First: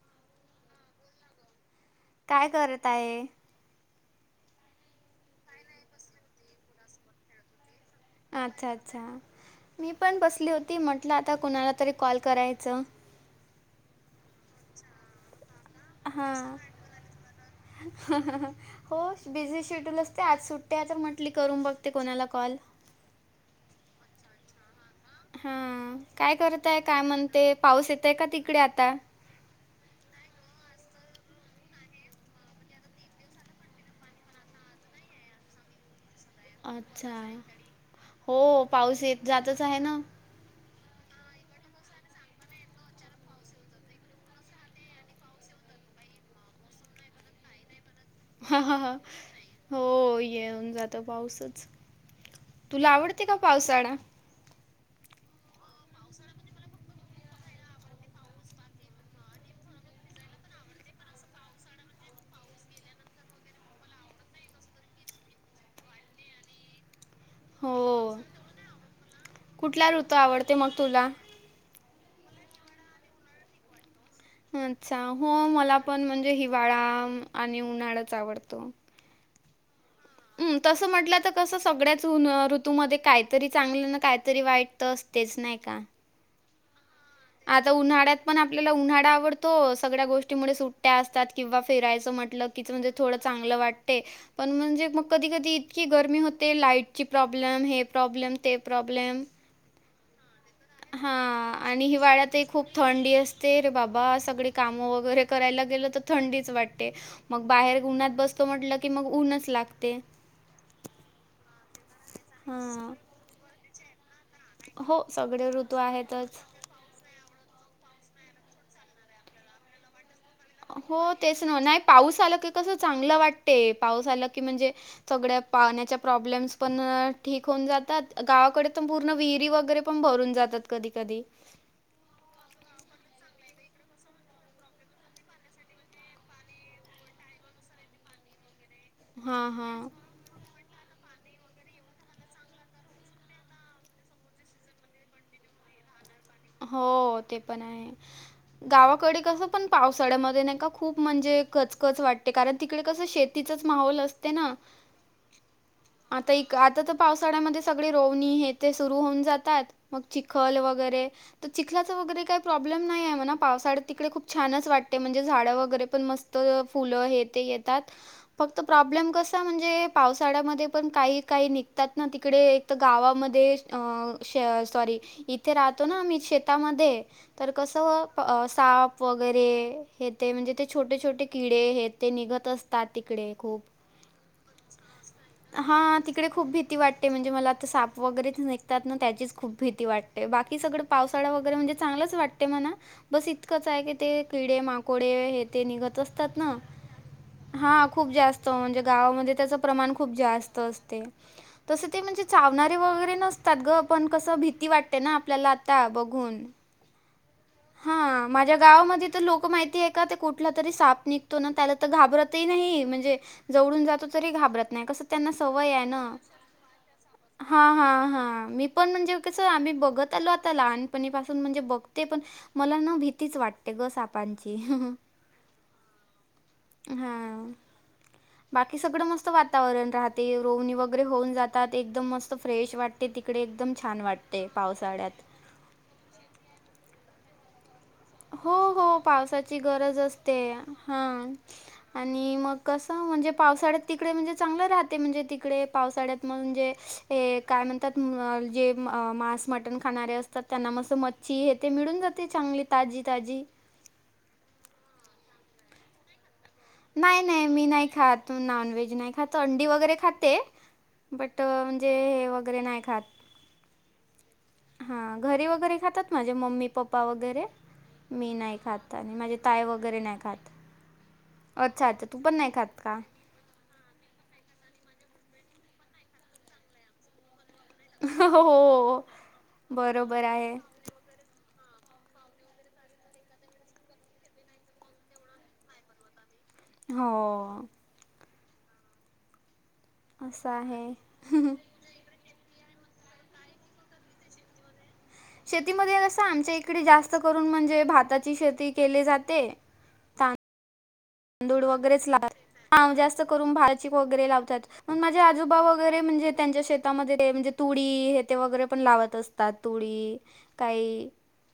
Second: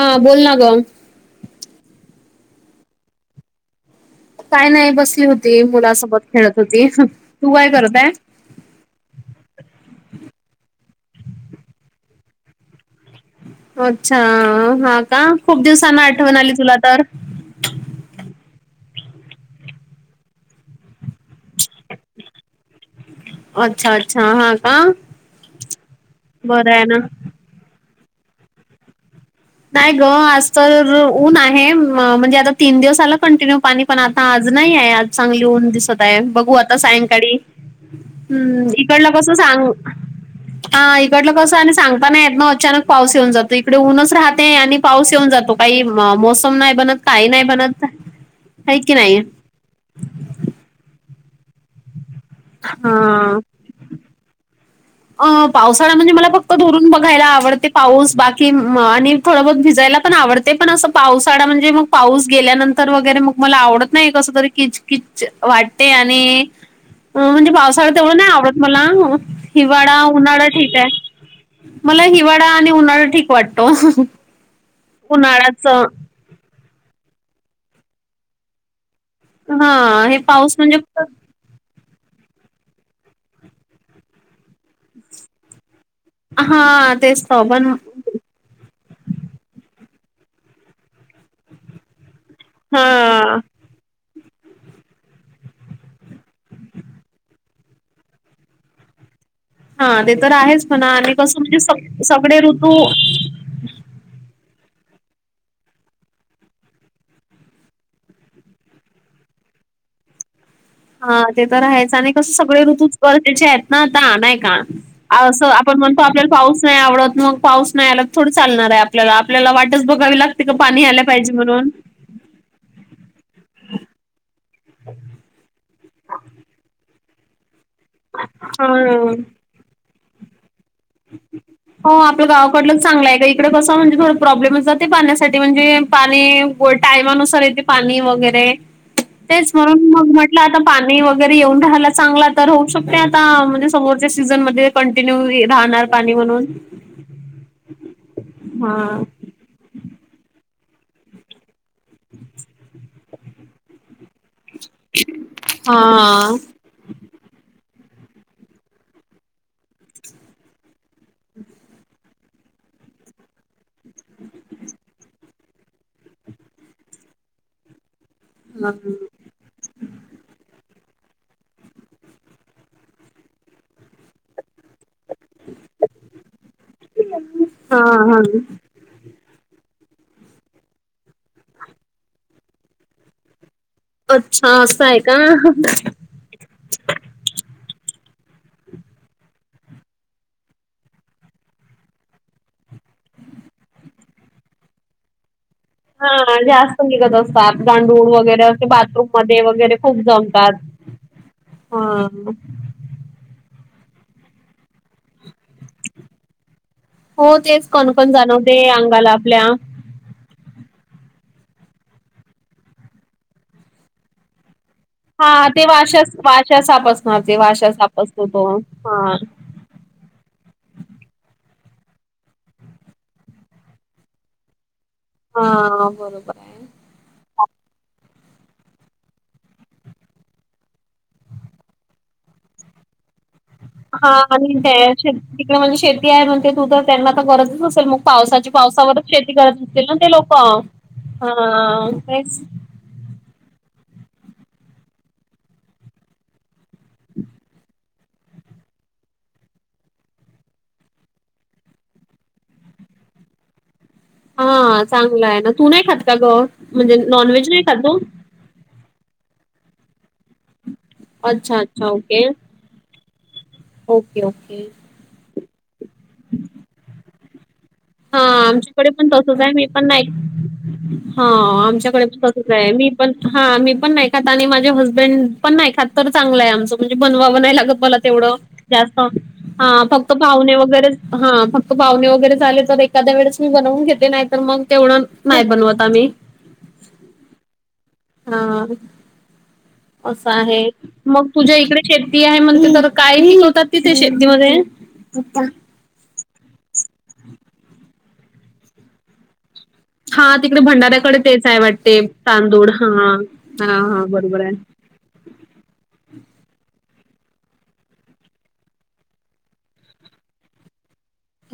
हां बोल ना गं. काय करत आहे? काय नाही बसली होते, मुलासोबत खेळत होते, तू काय करत आहे? अच्छा अच्छा, मी पण बसली होती, म्हटलं आता कुणाला तरी कॉल करायचं. अच्छा हा का, खूप दिवसांनं आठवण आली तुला तर. [inaudible] हहहहहह.. हो, बिझी शेड्यूल असते, आज सुट्टी आहे तर म्हटली करून बघते कोणाला कॉल. अच्छा अच्छा हा का. हां, काय बरं करताय आहे, ना काय म्हणते, पाऊस येतय का तिकडे आता? नाही ग आज तर ऊन आहे, म्हणजे आता तीन दिवस आला कंटिन्यू पाणी पण आता आज नाही आहे, आज चांगली ऊन दिसत आहे बघ होत अच्छा सायंकाळी, हो हम्म पाऊस इकडला येत कस जातच सांग आहे ना. हा इकडल कसं आणि सांगता नाही, येना अचानक पाऊस येऊन जातो इकडे ऊनच राहत ते आणि पाऊस येऊन जातो, काही मोसम नाही बनत काही नाही बनत हा हा आहे की नाही हो येऊन जातो पाऊसच. तुला आवडते का हा. पावसाळा? अ पावसाळा म्हणजे मला फक्त दुरून बघायला आवडते पाऊस बाकी आणि थोडं बहोत भिजायला पण आवडते, पण असं पावसाळा म्हणजे मग पाऊस गेल्यानंतर वगैरे मग मला आवडत नाही, कसं तरी किचकिच वाटते आणि [inaudible] अ म्हणजे पावसाळ हो तेवढं नाही आवडत मला, कुठला हिवाळा ऋतू उन्हाळा आवडते ठीक मग तुला? आहे मला हिवाळा आणि उन्हाळा ठीक वाटतो. अच्छा! हो उन्हाळ्याच मला पण म्हणजे हिवाळा आणि उन्हाळाच आवडतो. हा हे. पाऊस हम्म म्हणजे तसं म्हटलं तर कसं सगळ्याच ऋतूमध्ये काहीतरी चांगलं ना, काहीतरी वाईट तर असतेच नाही का? हा तेच. तर आता पण उन्हाळ्यात. पण आपल्याला उन्हाळा आवडतो, सगळ्या गोष्टीमुळे सुट्ट्या असतात किंवा फेरायचं म्हटलं म्हणजे थोडं हा चांगलं वाटते. पण म्हणजे मग कधी कधी इतकी गरमी होते, लाईटची प्रॉब्लेम हे प्रॉब्लेम ते प्रॉब्लेम. हा ते तर आहेच म्हणा, आणि कसं हां म्हणजे सग सगळे ऋतू ते रे बाबा सगळी कामं वगैरे करायला गेलं तर थंडीच वाटते मग बाहेर उन्हात बसतो म्हटलं की, मग उन्हच लागते. हा ते तर आहेच, आणि कसं सगळे हां. ऋतूच गरजेचे आहेत ना आता आण का, हो असं सगळे ऋतू आपण म्हणतो आपल्याला आहेतच. पाऊस नाही आवडत मग पाऊस नाही आला थोडं चालणार आहे आपल्याला आपल्याला वाटच बघावी ला तिथं पाणी आलं हो पाहिजे तेच ना. म्हणून. नाही पाऊस आला की कसं चांगलं‌ वाटते, पाऊस आल की म्हणजे सगळ्या, पाण्याचे प्रॉब्लेम्स पण ठीक होऊन जातात हा. गावाकडे तर पूर्ण विहिरी वगैरे पण भरून जातात. कधी-कधी. हो आपल्या गावाकडलं चांगलं आहे का? इकडें कसं म्हणजे थोड प्रॉब्लेम जाते पाण्यासाठी म्हणजे पाणी होय, टायमानुसार येते पाणी वगैरे तेच हां, हां. म्हणून मग आता पाणी वगैरे येऊन राहायला चांगला तर होऊ शकते आता, म्हणजे समोरच्या सीझनमध्ये कंटिन्यू राहणार पाणी म्हणून हो ते पण आहे, हा. गावाकडे कसं पण ‌पावसाळ्यामध्ये नाही का खूप कचकच वाटते, कारण तिकडे कसं शेतीचाच माहोल असत ते ना आता. हा. आता तर पावसाळ्यामध्ये सगळी, रोवणी हे ते सुरु होऊन जातात मग चिखल वगैरे तर चिखलाचं वगैरे काही प्रॉब्लेम नाही आहे म्हणा पावसाळ्या तिकडे खूप छानच वाटते म्हणजे झाडं वगैरे पण मस्त फुल हे ते येतात, फक्त प्रॉब्लेम कसा म्हणजे पावसाळ्यामध्ये पण काही काही निघतात ना, तिकडे एक तर गावामध्ये अ सॉरी इथे राहतो ना आम्ही शेतामध्ये, तर हा हा कसं साप वगैरे हे ते म्हणजे ते, छोटे छोटे किडे हे ते निघत असतात तिकडे खूप अच्छा असं आहे का. हां, तिकडे खूप भीती वाटते म्हणजे मला आता साप वगैरेच निघतात ना त्याचीच खूप भीती वाटते बाकी सगळ. पावसाळा वगैरे म्हणजे चांगलंच वाटते म्हणा बस इतकंच आहे की ते किडे माकोडे. ते निघत हा असतात ना जास्त निघत असतात हा खूप गांडूळ वगैरे जास्त असे बाथरूम गावामध्ये मध्ये त्याच वगैरे खूप जास्त जमतात अस. हा तसं ते म्हणजे चावना. वगैरे नसतात ग पण कस भीती वाटते ना आपल्याला आता बघून. हो तेच कणकण हां, माझ्या जाणवते गावामध्ये अंगाला तर आपल्या लोकं माहिती आहे का ते कुठला तरी साप निघतो ना त्याला तर घाबरतही नाही म्हणजे जवडून जातो तरी घाबरत नाही कस. त्यांना हा ते सवय आहे वाशा ना वाशा साप असणार ते ह वाशा हा साप हा असतो तो मी पण हा म्हणजे कसं आम्ही बघत आलो. ता लहानपणी पाासून म्हणजे बघते पण मला न भीतीच वाटते ग सापांची. हा बरोबर‌ हे. हा. बाकी सगळं मस्त वातावरण राहते रोवणी वगैरे होऊन जातात एकदम मस्त फ्रेश वाटते तिकडे एकदम. छान हा वाटते आणि पावसाळ्यात. तिकडे म्हणजे शेती आहे म्हणते तू तर त्यांना तर गरजच असेल मग. पावसाची हो, हो. पावसावरच शेती करत पावसाची असतील ना गरज ते लोक असते. हां. हा आणि तेच. मग कसं म्हणजे पावसाळ्यात तिकडे म्हणजे चांगलं राहते म्हणजे तिकडे पावसाळ्यात मग म्हणजे हे काय म्हणतात जे मांस मटण खाणारे असतात त्यांना मस्ं मत छी हे ते मिळून जाते चांगली ताजी ताजी. हा चांगल आहे ना तू नाही खात का ग म्हणजे नॉन व्हेज नाही खात तु. नॉनव्हेज नाही खात अंडी वगैरे खाते बट अच्छा, अच्छा. म्हणजे हे ओके. वगैरे नाही खात. Okay okay. हा घरी वगैरे खातात माझे मम्मी पप्पा वगैरे. हा मी नाही आमच्याकडे खात पण आणि माझे तसच आहे ताई मी पण वगैरे नाही. खात. हा अच्छा, अच्छा. आमच्याकडे तू पण तसच नाही आहे खात मी का? पण. हा मी पण नाही खात आणि माझे हजमेडपण नाही खात तर चांगलं आहे आमचं म्हणजे बनवा व नाही लागत बनवाव लागत. मला तेवढं जास्त हो हा फक्त बरोबर आहे. पाहुणे वगैरे च हा फक्त पाहुणे वगैरे झाले. एखाद्या वेळेस मी बनवून घेते नाही तर मग तेवढं नाही बनवत आम्ही. हो. हा असं आहे मग तुझ्या इकडे. शेती आहे म्हणते तर काहिहि होतात तिथे शेतीमध्ये शेतीमध्ये कस आमच्या इकडे जास्त करून म्हणजे भाताची शेती केली जाते. हा तिकडे भंडाऱ्याकडे तेच आहे तांदूळ वाटते वगैरेच लावतात. तांदूळ हा हा हा बरोबर आहे. मग माझे आजोबा वगैरे म्हणजे त्यांच्या शेतामध्ये म्हणजे तुडी हे ते वगैरे पण लावत असते. ता तुळी काही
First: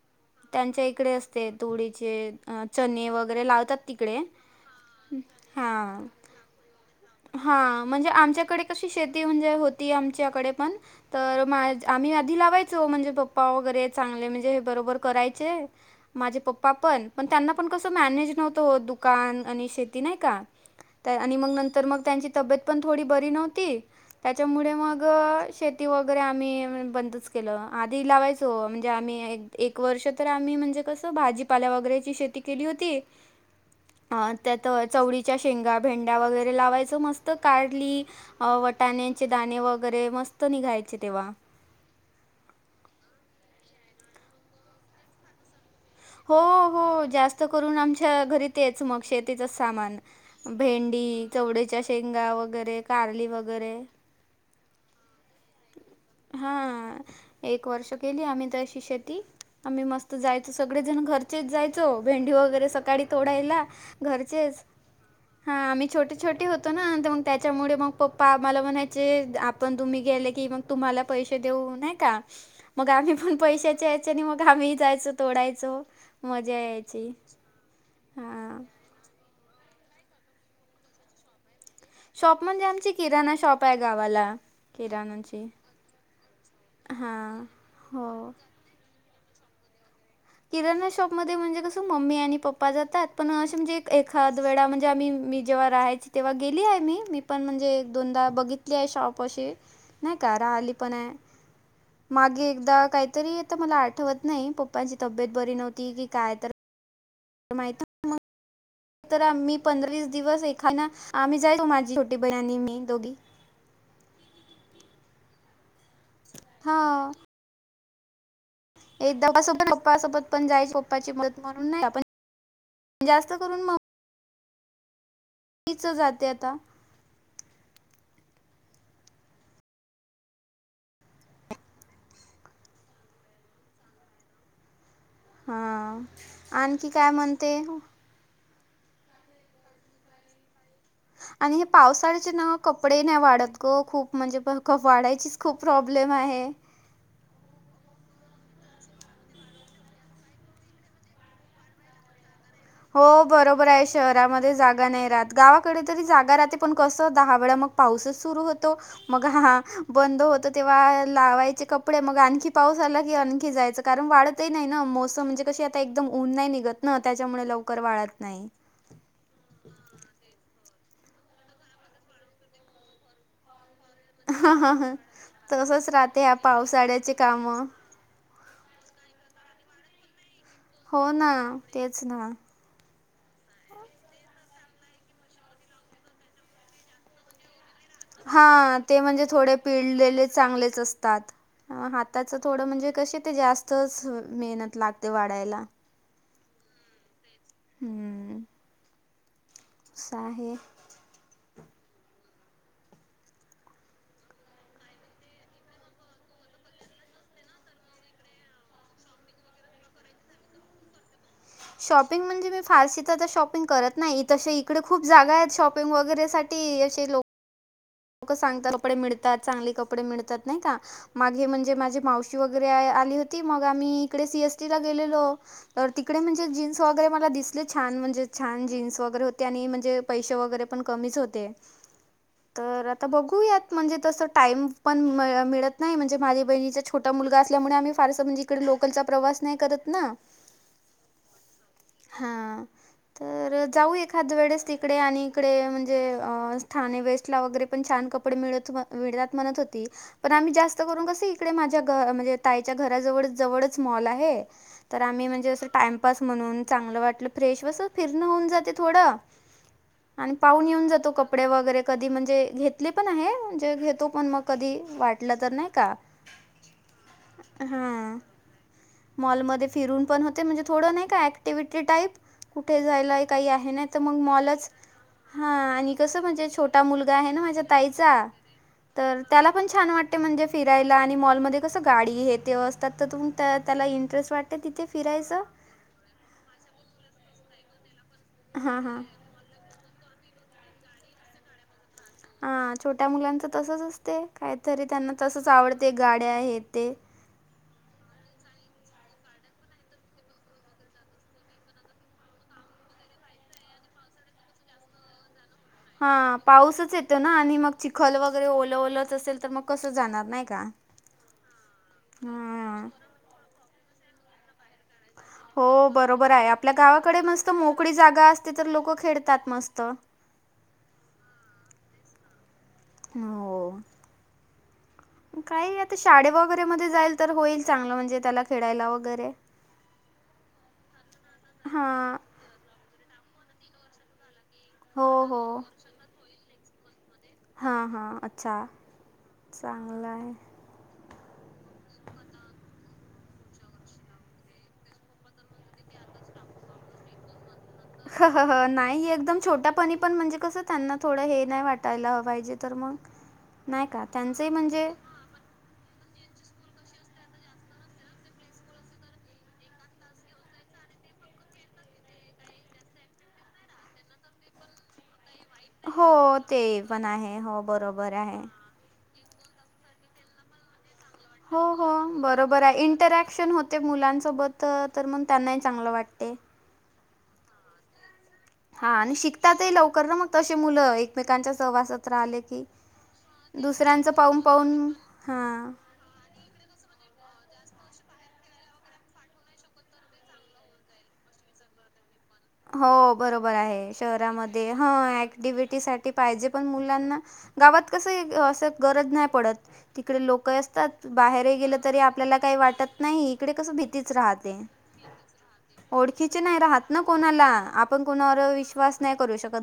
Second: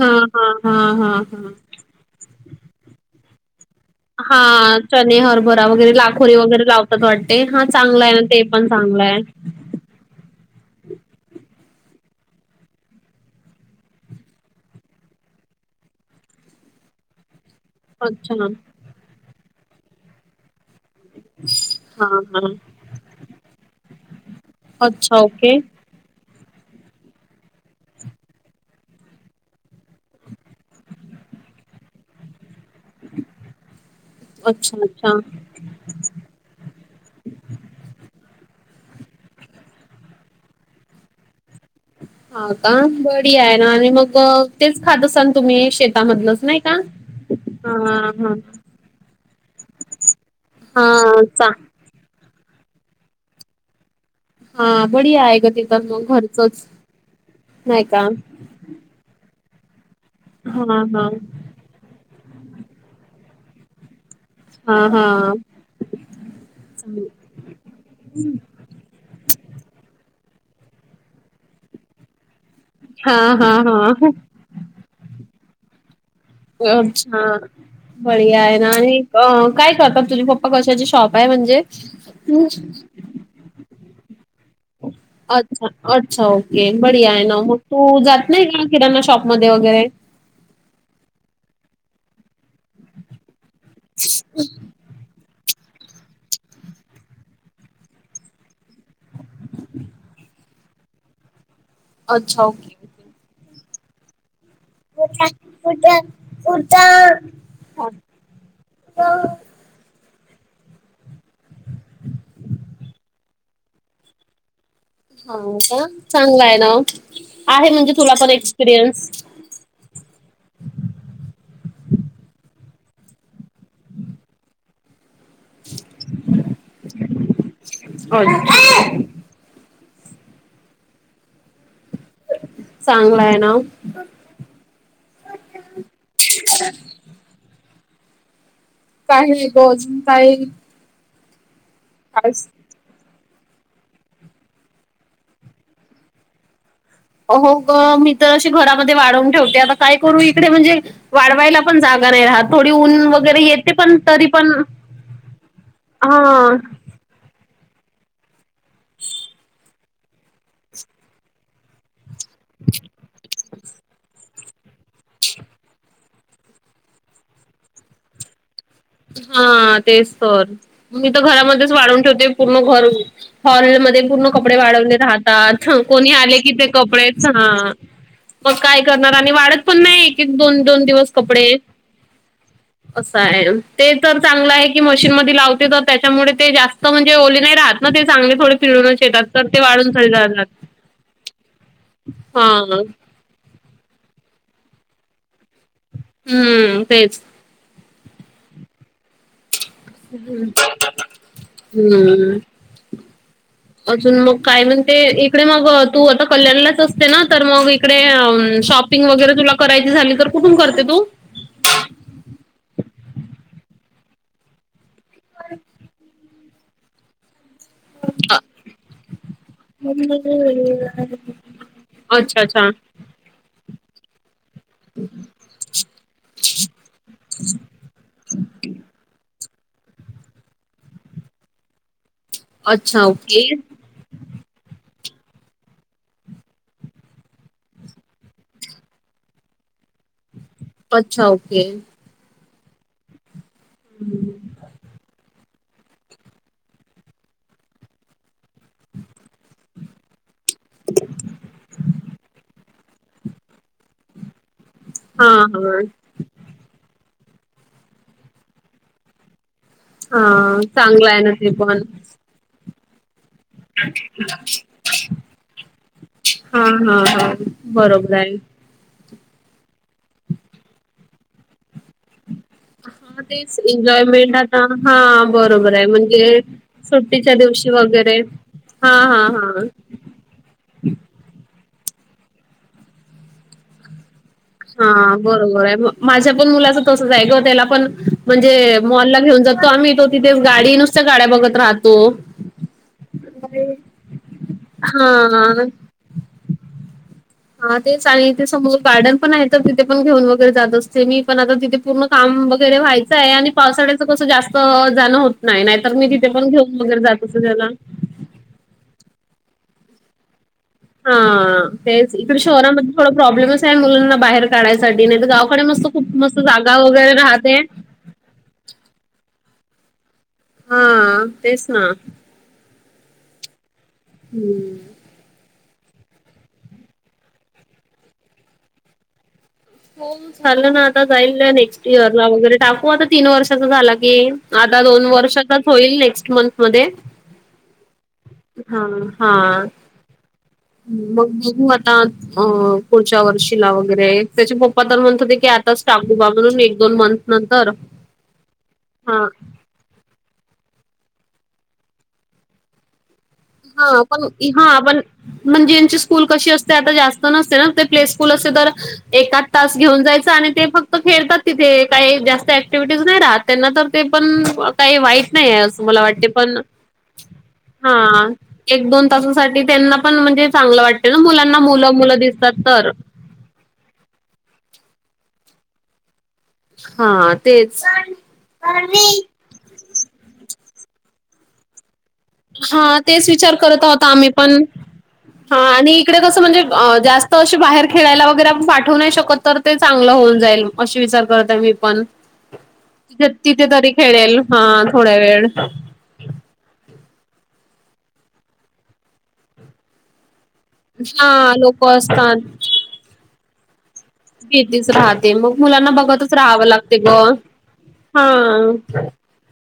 हा हा हा त्यांच्या इकडे हा असते हा. तुळीचे. चने वगैरे लावतात. तिकडे. हा. चने हरभरा वगैरे हा लाखोरी वगैरे लावतात वाटते हा हां, चांगलं म्हणजे आहे न ते आमच्याकडे पण कशी चांगलं आहे. शेती होती आमच्याकडे पण. तर मा आम्ही आधी लावायचो म्हणजे पप्पा वगैरे चांगले म्हणजे हे बरोबर करायचे. माझे पप्पा पण पण त्यांना पण कसं मॅनेज अच्छा नव्हतं दुकान आणि शेती नाही का. त्या आणि मग नंतर मग हा हा तब्येत पण थोडी नव्हती त्याच्यामुळे मग अच्छा ओके शेत वगैरे आम्ही बंदच आधी लावायचं हो आम्ही एक एक वर्ष तर आम्ही म्हणजे कसं. भाजीपाल्या वगैरेची शेती केली होती. अ त्यात अच्छा अच्छा. चवळीच्या शेंगा भेंड्या वगैरे लावायचो मस्त कारली. अ वटाण्याचे दाणे वगैरे मस्त निघायचे तेव्हा. हा का बडीया आहे ना आणि मग तेच खात असाल तुम्ही. हो शेतामधलंच नाही का? हो जास्त करून हा आमच्या हा घरी. तेच मग शेतीच सामान हा भेंडी चा चवळीच्या. शेंगा वगैरे कारली वगैरे. हा बडिया आहे ग. ते तर मग हा घरचच एक नाही वर्ष का केली आम्ही त अशी शेती. आम्ही मस्त जायचो हा सगळेजण हा घरचेच जायचो भेंडी वगैरे सकाळी तोडायला. घरचेच हा हा हा आम्ही. छोटे छोटे होतो न मग त्याच्यामुळे मग पप्पा मला म्हणायचे आपण तुम्ही गेले. की मग तुम्हाला पैसे देऊ नाहिका मग आम्ही हा पण हा पैशाच्या हा याच्या ने मग. आम्ही जायचो तोडायचो. मजा यायची. अच्छा बडिया आहे हां. ना हि अ काय करतात तुझी पप्पा कशाची शॉप आहे म्हणजे शॉप म्हणजे आमची किराणा शॉप आहे गावाला. किराणाची. अच्छा अच्छा ओके बडिया आहे हां. मग तू जात हो. का. किरणा शॉपमध्येध्ये वगैरे. किराणा शॉपमध्ये म्हणजे कसं मम्मी आणि पप्पा जातातपण म्हणजे एखाद वेळा म्हणज जे मी मी जेव्हा राहायची तेव्हा गेली आहे मी मी पण म्हणजे एक दोनदा बघितली आहे शॉप अशी नाही का राहिली पण आहे अच्छा मागे ओके एकदा काहीतरी तर मला आठवत नाही पप्पा. [unintelligible] तर माहित. [inaudible] तर आम्ही पंधरा वीस दिवस एखादा आम्ही जायचो माझी छोटी बहिण आणि मी दोघी. हा का चांगला आहे ना आहे म्हणजे तुला पण एक. एकदाोबत पप्पासोबत ण जायच पप्पाची मदत म्हणून नाही आपण जास्त करून मग. तिच जाते आता. होय. चांगला आहे ना. हा आणखी काय म्हणते? काय बोज काही. आणि हे पावसाळ्याचे नाव. कपडे नाही वाडत गो खूप म्हणजे प क वाडायचीच खूप प्रॉब्लेम आहे. हो ग मी तर वाढवून ठेवते आता काय करू इकडे म्हणजे वाडवायला पण जागा नाही राहत. थोडी ऊन हो वगैरे बरोबर येते आहे पण तरी पण शहरामध्ये जागा नाही राहात गावाकडे तरी हा जागा राहते पण कस. दहा वेळा मग पाऊसच सुरु होतो मग हा बंद होत तेव्हा लावायचे कप कडे मग आणखी पाऊस आला की आणखी जायच. कारण वाडतही नाही ना मोसम म्हणजे कशी आता एकदम ऊन नाही निघत ना त्याच्यामुळे लवकर वाळत नाही. हा तेच तर. मी तर घरामध्येच वाडवून ठेवते पूर्ण घर हॉलमध्ये. पूर्ण कपडे वाढवले राहातात तसंच कोणी राहते ह्या आले कि ते पावसाळ्याची कपडेच कामं. ह. मग काय करणार आणि वाडत पण नाही एक एक दोन दोन हो दिवस ना, कपडे. तेच ना. असं आहे. ते तर चांगलं आहे की मशीनमध्ये लावते तर त्याच्यामुळे ते जास्त म्हणजे ओले नाही राहत. ना ते चांगले थोडे हा ते पिळूनच येतात म्हणजे तर थोडे ते वाढून थोडे पिळलेले जातात चांगलेच असतात ह हाताच हा थोडं म्हणजे कसे ते जास्तच मेहनत लागते वाढायला. हम्म तेच. हम्म. असं आहे. हम्म. [inaudible] अजून मग काय म्हणते इकडे मग तू आता कल्याणलाच असते ना तर मग इकडे अ शॉप पिंग वगैरे तुला करायची झाली तर कुठून करते तू. शॉपिंग म्हणजे मी फारशी तर शॉपिंग करत नाहीत. इकडे खूप जागा आहेत शॉपिंग वगैरे साठी असे लोक. लोक अ- सांगत कपडे मिळतात चांगले कपडे मिळतात नाही का. माग हे म्हणजे माझे मावशी अच्छा वगैरे अच्छा आली होती मग आम्ही इकडे सीएसटी. गेलेलो तर तिकडे म्हणजे जीन्स वगैरे मला दिसले छान म्हणजे छान जीन्स वगैरे हो. त्यांनी म्हणजे पैसे वगैरे पण कमीच होते तर अच्छा आता ओके बघूयात म्हणजे तस. टाईम पण मिळत नाही म्हणजे माझी बहिणीचा छोटा मुलगा असल्यामुळे आम्ही फारस म्हणजे तडे लोकलचा प्रवास नाही करत ना. अच्छा ओके. हा तर जाऊ एखाद वेळेस तिकडे आणि इकडे म्हणजे ठाणे वेस्टला वगैरे पण छान कपडे मिळ मिळतात म्हणत होती. पण आम्ही जास्त करून कस इकडे माझ्या म्हणजे ताईच्या घराजवळ जवळच मॉल आहे. तर आम्ही हा म्हणजे असं हा टाइमपास म्हणून चांगलं वाटलं फ्रेश वसं फिरण होऊन जाते थोडं हा आणि पाहून येऊन चांगलं जातो आहे ना कपडे ते वेगळे कधी पण म्हणजे घेतले आहे. ते घेतो पण मग कधी वाटलं तर नाही का हा हा हा हा. बरोबर आहे मॉलमध्ये फिरून पण होते म्हणजे थोडं नाही का ऍक्टिव्हिटी टाईप. कुठे जायाला हा ही काही तेच आहे नाहीतर मग एन्जॉयमेंट आता बॉलच हा बरोबर आहे आणि कसं म्हणजे छोटं टा मुलगा आहे सुट्टीच्या ना माझ्या दिवशी वगैरे ताईचा हा तर हा त्याला हा पण छान वाट ते म्हणजे फिरायला आणि मॉलमध्ये कसं गाडी हे ते असतात त त्यातून त्याला इंटरेस्ट वाट. हा बरोबर ये मग. माझ्या पण मुलाचं तसचे ग त्याला पण म्हणजे हां हां मॉलला घेऊन जातो आम्ही तो. तिथेच गाडी नुसतं गाड्या बघत राहत. हा छोट्या मुलांचं तसंच असतं काहीतरी हा त्यांना तसंच आवडते गाड्या येते. हा तेच आणि इथे समोर गार्डन पणे तर तिथे पण घेऊन वगैरे जात असते मी पण आता तिथे पण. पूर्ण काम वगैरे व्हायचंय आणि पावसाळ्याचं कसं जास्त जाणं होत नाही नाहीतर. मी हा तिथे पण घेऊन पाऊसच वगैरे येतोय जात ना असे आणि त्याला मग चिखल बघ. गरे ओलं, उल्हास असेल तर मग कसं जाणार नाही का. हा तेच इकडं हां शहरांमध्ये थोडा प्रॉब्लेमचे मुलांना बाहेर तळ्यासाठी नाहीतर गावाकडं मस्त हो खूप मस्त जागा वगैरे राहते. पुढे जागा असं ती तर लोक खेडतात मग मस्त. हा तेच ना. हो. हुम. काही आत्ता शाळेबावरे मध्ये जाईल तर होईल चांगलं म्हणजे त्याला वगैरे. ओम झाला ना आता जाईल ना नेक्स्ट हां इयरला वेगळे टाकू आता तीन वर्षाचा झाला की. आत्ता दोन हो हो वर्षाचा होईल नेक्स्ट मंथ मध्ये. हा हा अच्छा हा चांगलं आहे. हुम बघशील मला पुढच्या वर्षी ला वगैरे. त्याचे पप्पा तर म्हणत होते की आत्ताच [unintelligible] बांधून निघ दोन बंद नंतर. हा हा हा नाही हा एकदम छोट्या पणी पण म्हणजे कसं दादा थोडा हे नाही वाटायला पाहिजे तर बघ. हा पण ई हा पण. म्हणजे यांची स्कूल कशी असते आत्ता जास्त नसते ना प्ले स्कूल असते तर एक आठज् घेऊन जायचं आणि ते फक्त खेळतात तिथे काय जास्त ऍक्टिव्हिटीज नाही राहत. त्यांना तर ते पण ताई वाईट नाय ये आज हो ते पण आहे हो हा बरोबरे. एक दोन तासासाठी त्यांना पण म्हणजे चांगलं वाटतं. हो हो बरोबर ए इंट्रॅक्शन होतं. ते मुलासोबत तर मग त्यांनाही चांगलं वाटतंय. हा तेच पा पाणी. तातही लवकर ना मग तशी मुलं एकमेकांच्या सहवासात राहिले. की हा तेच विचार करत होते आहोत दुसऱ्यांचं आम्ही पाहून पण पाहून हा हां आणि इकडं कसं म्हणजे जास्त बाहेर असे खेळायला वगैरे आपण पाठवू नाय शकत तर ते चांगलं होऊन जाईल. अशी विचार करते मी पण. हो बरोबर तिथे तरी आहे खेळेल शहरांमध्ये थोड्या हा वेळ ऍक्टिव्हिटी साठी श पाहिजे पण मुलांना गावात कसं एक असं गरज नाय पडत तिकडं लोक असं. तर हा बाहेरही गेलं लोक तरी आपल्याला असतात काय वाटत नाही इकडे कसं भीती भीतीच राहते भीतीच राहते मग मुलांना बघतच ओळखीचे नाही राहावं राहत लागते ना. ग कोणाला आपण कोणावर हा विश्वास नाही करू शकत.